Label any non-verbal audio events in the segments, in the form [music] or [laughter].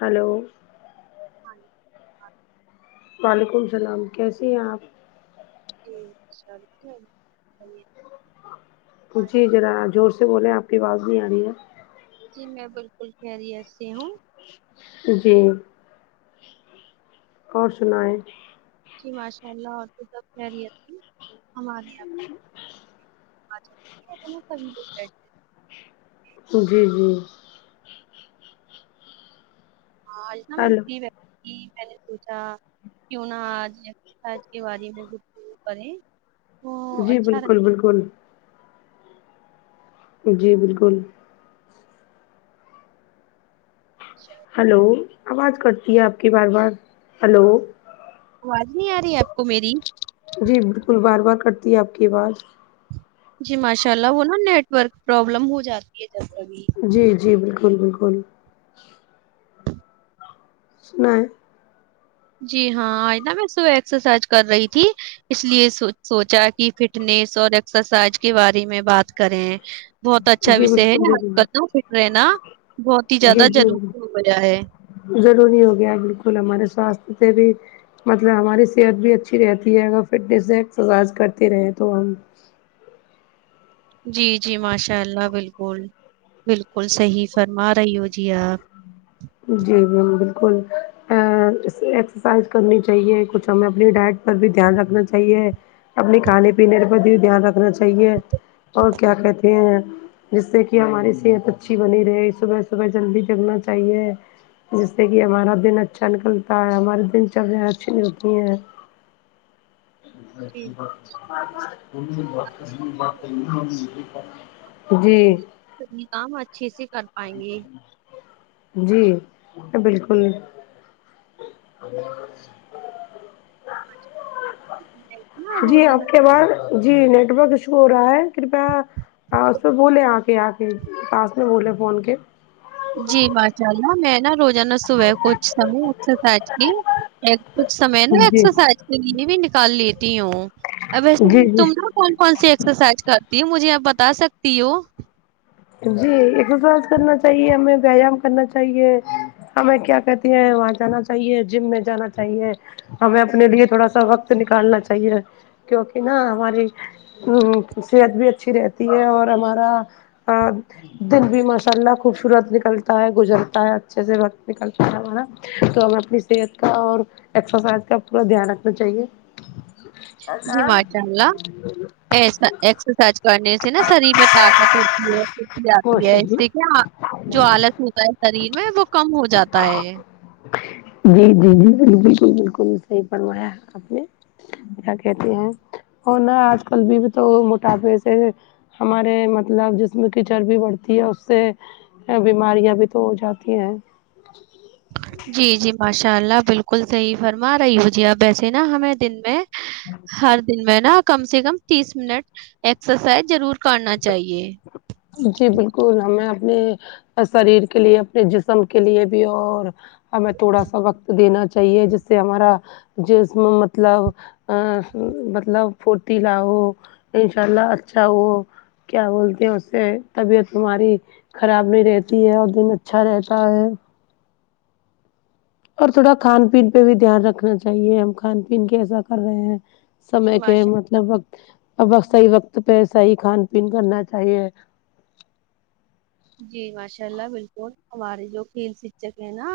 hello ہاں جی وعلیکم السلام کیسیے ہیں آپ جی [unintelligible] جی ذرا زور سے بول ذرا آپ کی آواز نہیں آ رہی ہے جی میں بالکل خیریت سے ہوں جی اور سنائیں جی ماشاء اللہ اور تو سب خیریت ہماریے یہاں اج جی جی ہاں جتنا میں ہیلو فری رہتی تھی میں نے سوچا کیوں نہ آج تسٹڈے والے میں شروع کریں تو جی اچھا رہے بالکل بالکل جی بالکل ہیلو آواز کرتی ہے آپ کی بار بار ہیلو آواز نہیں آ رہی ہے آپ کو میری جی بالکل بار بار کٹتی ہے آپ کی آواز جی ماشاء اللہ وہ نا نیٹ ورک پروابلم ہو جاتی ہے جب ابھی جی جی بالکل بالکل سنائے جی ہاں آج میں نہ سو ایکسرسائز کر رہی تھی اس لیے سوچا کی فٹ فٹنیس اور ایکسرسائز کے بارے میں بات کریں بہت اچھا جی ویسے ہے بالکل اج ضرور کل تو فٹ رہنا بہت ہی جی زیادہ جی ضروری ہو گیا ہے ضروری ہو گیا بالکل ہمارے سواستھ سے بھی مطلب ہماری صحت بھی اچھی رہتی ہے اگر فٹنس سے اسرسائز کرتے رہے تو ہم جی جی ماشاء اللہ بالکل بالکل صحیح فرما رہی ہو جی آپ جی [unintelligible] بالکل آ ایسے ایکسرسائز کرنی چاہیے کچھ ہمیں اپنی ڈائٹ پر بھی دھیان رکھنا چاہیے اپنے کھانے پینے پر بھی دھیان رکھنا چاہیے اور کیا کہتے ہیں جس سے کی ہماری صحت اچھی بنی رہی صبح صبح جلدی جگنا چاہیے جس سے کی ہمارا دن اچھا نکلتا ہے ہمارے دن [unintelligible] جی آپ جی تو اپنے کام اچھے سے کر پائیں گے جی بالکل جی جی آپ کے آواز جی نیٹورک ایشو ہو رہا ہے کرپیا پاس میں بولے آ کے آ کے پاس میں بولے فون کے جی ماشاء اللہ میں نا روزانہ صبح کچھ سمے ایکسرسائز کی کچھ سمے نا جی ایکسرسائز کے لیے بھی نکال لیتی ہوں اب ایسے میں جی جی تم نا کون کون سی ایکسرسائز کرتی ہوں مجھے آپ بتا سکتی ہو جی ایکسرسائز کرنا چاہیے ہمیں وایام کرنا چاہیے ہمیں کیا کہتی ہیں وہاں جانا چاہیے جم میں جانا چاہیے ہمیں اپنے لیے تھوڑا سا وقت نکالنا چاہیے کیونکی نا ہماری صحت بھی اچھی رہتی ہے اور ہمارا دن بھی مشاللہ خوبصورت نکلتا ہے گزرتا ہے اچھے سے وقت نکلتا ہے ہمارا تو ہمیں اپنی صحت کا اور ایکسرسائز کا پورا دھیان رکھنا چاہیے جی ماشاء اللہ ایکسا ایکسرسائز کرنے سے نا شریر میں ت ماشاء [inaudible] اللہ جو آلس ہوتا ہے شریر میں وہ کم ہو جاتا ہے جی جی جی بالکل بالکل صحیح فرمایا آپ نے کیا کہتی ہیں اور ن آج کل بھی تو موٹاپے سے ہمارے مطلب ج جو کیچڑ بھی بڑھتی ہے اس سے ے بیماریاں بھی تو ہو جاتی ہیں جی جی ماشاء اللہ بالکل صحیح فرما رہی ہو جی آپ ویسے نا ہمیں دن میں ہر دن میں نا کم سے کم تیس منٹ ایکسرسائز ضرور کرنا چاہیے جی بالکل ہمیں اپنے شریر کے لیے اپنے جسم کے لیے بھی اور ہمیں تھوڑا سا وقت دینا چاہیے جس سے ہمارا جسم مطلب آ مطلب پھورتیلا ہو انشاء اللہ اچھا وہ کیا بولتے ہیں اس سے طبیعت تمہاری خراب نہیں رہتی ہے اور دن اچھا رہتا ہے اور تھوڑا کھان پین پہ بھی دھیان رکھنا چاہیے ہم کھان پین کیسا کر رہے ہیں جی سمے کے ماشاء اللہ مطلب وقت اب وقت صحیح وقت پہ صحیح کھان پین کرنا چاہیے جی ماشاء اللہ بالکل ہمارے جو کھیل سچک ہیں نا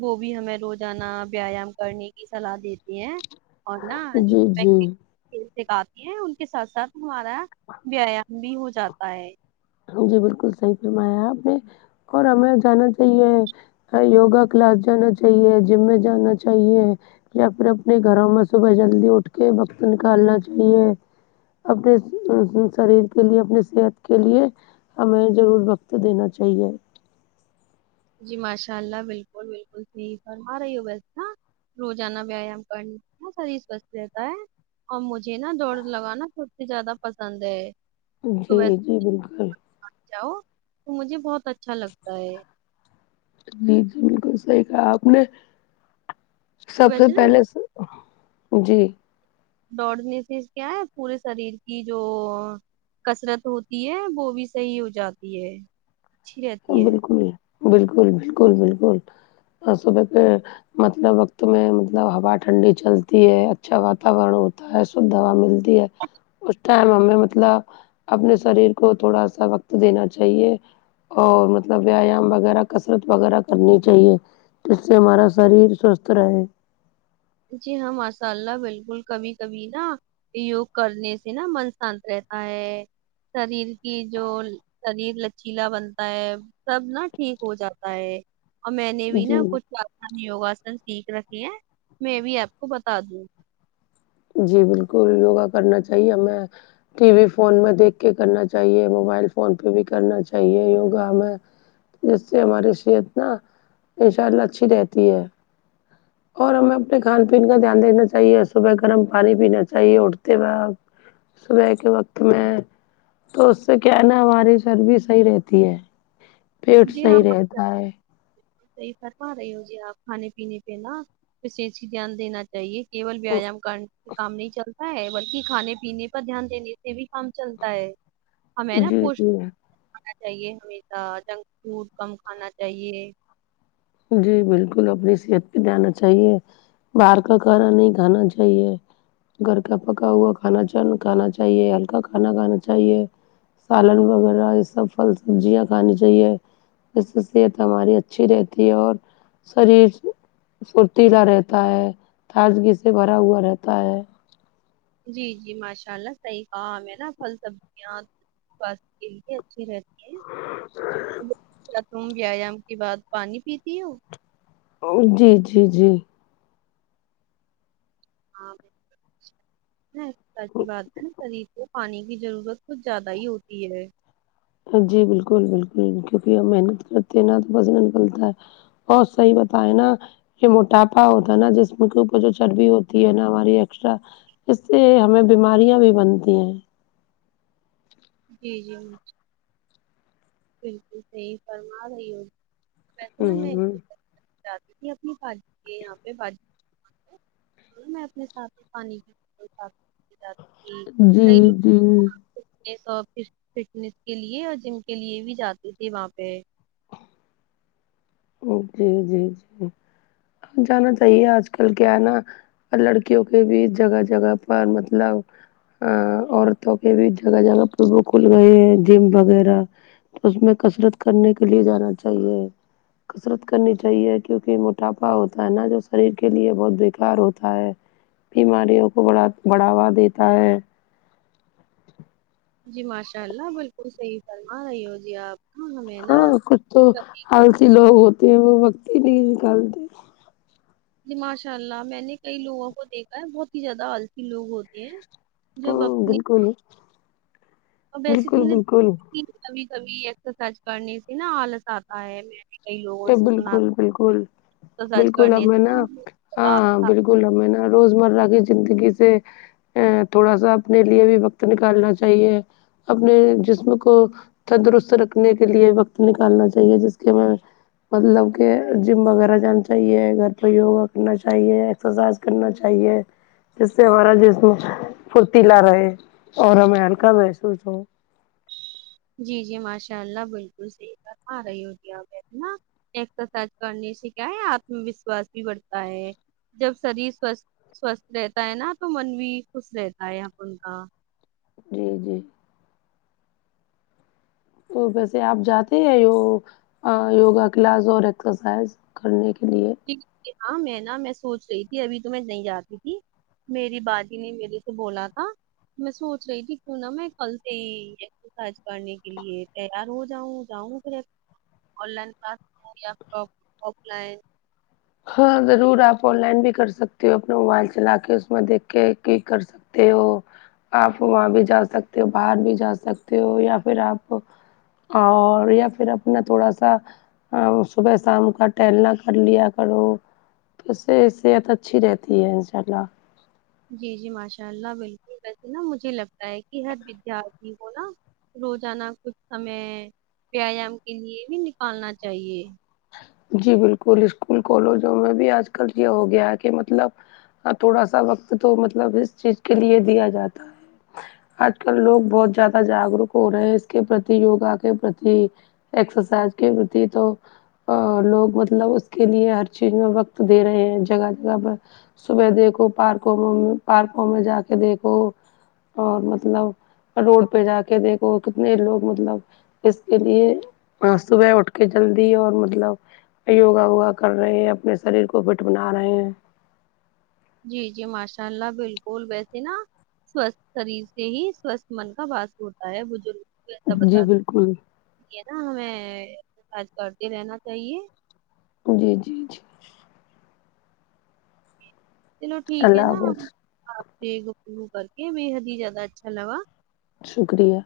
وہ بھی ہمیں روزانہ ویایام کرنے کی سلاح دیتے ہیں اور نہ جی جی کیو سکھاتی ہیں ان کے ساتھ ساتھ ہمارا ویایام بھی ہو جاتا ہے جی بالکل صحیح فرمایا آپ نے اور ہمیں جانا چاہیے ہ یوگا کلاس جانا چاہیے جم میں جانا چاہیے یا پھر اپنے گھروں میں صبح جلدی اٹھ کے وقت نکالنا چاہیے اپنے ا شریر کے لیے اپنی صحت کے لیے ہمیں ضرور وقت دینا چاہیے جی ماشاء اللہ بالکل بالکل صحیح فرما رہی ہو ویسے نہ روزانہ ویایام کرنے سی نہ شریر سوستھ رہتا ہے اور مجھے نا دوڑ لگانا سب سے زیادہ پسند ہے جی صبح جی بالکل جاؤ تو مجھے بہت اچھا لگتا ہے جی جی بالکل صحیح کہا آپ نے سب اور سے ویسے نا پہلے دو- جی دوڑنے سے کیا ہے پورے شریر کی جو کسرت ہوتی ہے وہ بھی صحیح ہو جاتی ہے اچھی رہتی ہے بالکل بالکل بالکل بالکل آ سب کے مطلب وقت میں مطلب ہوا ٹھنڈی چلتی ہے اچھا واتاورن ہوتا ہے شدھ ہوا مل ہے اس ٹائم ہمیں مطلب اپنے سریر کو تھوڑا سا وقت دینا چاہیے اور مطلب ویایام وغیرہ کثرت وغیرہ کرنی چاہیے جس سے ہمارا شریر سوستھ رہے جی ہاں ماشاء اللہ بالکل کبھی کبھی نا یوگ کرنے سے نا من شانت رہتا ہے شریر کی جو شریر لچیلا بنتا ہے سب نا ٹھیک ہو جاتا ہے اور میں نے بھی نا جی کچھ آسان یوگاسن سیکھ رکھے ہیں میں بھی آپ کو بتا دوں گی جی بالکل یوگا کرنا چاہیے ہمیں ٹی وی فون میں دیکھ کے کرنا چاہیے موبائل فون پہ بھی کرنا چاہیے یوگا ہمیں جس سے ہماری صحت نہ ان شاء اللہ اچھی رہتی ہے اور ہمیں اپنے کھان پین کا دھیان دیکنا چاہیے صبح گرم پانی پینا چاہیے اٹھے بعد صبح کے وقت میں تو اس سے کیا ہے نہ ہماری سر بھی صحیح رہتی ہے پیٹ جی ہاں صحیح رہتا ہے صحیح فرما رہی ہو جی آپ کھانے پینے پہ نہا اسے ہی دھیان دینا چاہیے کیول ویایام کرنے سے کام نہیں چلتا تا ہے بلکی کھانے پینے پر دھیان دینے سے بھی کام چلتا ہے ہمیں نا جی پوش جی کھانا چاہیے ہمیشہ جنگ فوڈ کم کھانا چاہیے جی بالکل اپنی صحت پے جانا چاہیے باہر کا کھانا نہیں کھانا چاہیے گھر کا پکا ہوا کھانا جن کھانا چاہیے ہلکا کھانا کھانا چاہیے سالن وغیرہ یہ سب پھل سبزیاں کھانی چاہیے جس سے صحت ہماری اچھی رہتی ہے اور شریر فھرتیلا رہتا ہے تازگی سے بھرا ہوا رہتا ہے جی جی ماشاء اللہ صحیح کہا ہمیں نا پھل سبزیاں سواست کے لیے اچھی رہتی کیا تم ویایام کے بعد پانی پیتی ہو جی جی جی ہاں شریر بات ہے نا شریر کو پانی کی ضرورت کچھ زیادہ ہی ہوتی ہے جی بالکل بالکل کیونکی ہم محنت کرتے ہیں نہ تو پسینہ نکلتا ہے بہت صحیح بتائے نا یے موٹاپا ہوتا ہے نا جسم کے اوپر جو چربی ہوتی ہے نا ہماری ایکسٹرا اس سے ہمیں بیماریاں بھی بنتی ہیں جی جی بکل سہی فرما رہی ہوگی وسے ہمیں ہوں [unintelligible] میں اپنے ساتھ پانی [unintelligible] جاتی جی جی یے سب فش فٹنیس کے لیے اور جم کے لیے بھی جاتے تھے وہاں پے جی جی جی جانا چاہیے آج کل کیا ہے نا لڑکیوں کے بیچ جگہ جگہ پر مطلب آ عورتوں کے بھی جگہ جگہ پر وہ کھل گئے ہیں جم وغیرہ تو اس میں کسرت کرنے کے لیے جانا چاہیے کسرت کرنی چاہیے کیونکی موٹاپا ہوتا ہے نا جو شریر کے لیے بہت بیکار ہوتا ہے بیماریوں کو بڑھا بڑھاوا دیتا ہے جی ماشاء اللہ بالکل صحیح فرما رہی ہو جی آپ ہاں ہمیں نا ہاں کچھ تو آلسی لوگ ہوتے ہیں وہ وقت ہی نہیں نکالتے جی ماشاء اللہ میں نے کئی لوگوں کو دیکھا ہے بہت ہی زیادہ آلسی لوگ ہوتے ہیں جو کو اپنی بالکل اور ویسے بالکل تم نے بالکل کبھی کبھی ایکسرسائز کرنے سے نا آلس آتا ہے میں نے کئی تو لوگوں سے سنا بالکل بالکل سج بالکل کرنے ہمیں نہ سے ہاں بالکل کل ہمیں ہے نا روزمرہ کی زندگی سے تھوڑا سا اپنے لیے بھی وقت نکالنا چاہیے اپنے جسم کو تندرست رکھنے کے لیے وقت نکالنا چاہیے جس کے ہمیں مطلب کہ جم وغیرہ جانا چاہیے گھر پے یوگا کرنا چاہیے ایکسرسائز کرنا چاہیے جس سے ہمارا جسم پھرتیلا رہے اور ہمیں ہلکا محسوس ہو جی جی ماشاء اللہ بالکل صحیح فرمارہی ہوگی آپ ویسے نا ایکسرسائز کرنے سے کیا ہے آتم وشواس بھی بڑھتا ہے جب شریر سوستھ سوستھ رہتا ہے ناں تو من بھی خوش رہتا ہے اپن کا جی جی ویسے آپ جاتے ہیں یو یوگا کلاس اور ایکسرسائز کرنے کے لیے جی ہاں میں نا میں سوچ رہی تھی ابھی تو میں نہیں جاتی تھی میری بجی نے میرے سے بولا تھا میں سوچ رہی تھی کیوں ناں میں کل سے ہی خرچ کرنے کے لیے تیار ہو جاؤں جاؤں پھر آن لائن کلاس یا پھر آف لائن ہاں ضرور آپ آن لائن بھی کر سکتے ہو اپنا موبائل چلا کے اس میں دیکھ کے کی کر سکتے سکتے ہو آپ وہاں بھی جا سکتے ہو باہر بھی جا سکتے ہو یا پھر آپ اور یا پھر اپنا تھوڑا سا صبح شام کا ٹہلنا کر لیا کرو تو اس سے صحت اچھی رہتی ہے ان شاء اللہ جی جی ماشاء اللہ بالکل ویسے ناں مجھے لگتا ہے کی ہر ودیارتھی کو نا روزانہ کچھ سمے ویایام کے لیے بھی نکالنا چاہیے جی بالکل اسکول کالجوں میں بھی آج کل یے ہو گیا ہے کہ مطلب ہاں تھوڑا سا وقت تو مطلب اس چیز کے لیے دیا جاتا ہے آج کل لوگ بہت زیادہ جاگروک ہو رہے ہیں اس کے پرتی یوگا کے پرتی ایکسرسائز کے پرتی تو اور لوگ مطلب اس کے لیے ہر چیز میں وقت دے رہے ہیں جگہ جگہ پر صبح دیکھو پارکوں میں پارکوں میں جا کے دیکھو اور مطلب روڈ پہ جا کے دیکھو کتنے لوگ مطلب اس کے لیے صبح اٹھ کے جلدی اور مطلب مطلب یوگا ووگا کر رہے ہیں اپنے شریر کو فٹ بنا رہے ہیں جی جی ماشاء اللہ بالکل ویسی ناں سوستھ شریر سے ہی سوستھ من کا باس ہوتا ہے بزرگ ایسا بتا جی بالکل دی ناں ہمیں کاج کرتے رہنا چاہیے جی جی جی چلو ٹھیک اللہ ہے ناں حافظ آپ سے گفتگو کر کے بےحد ہی زیادہ اچھا لگا شکریہ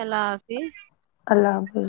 اللہ حافظ اللہ حافظ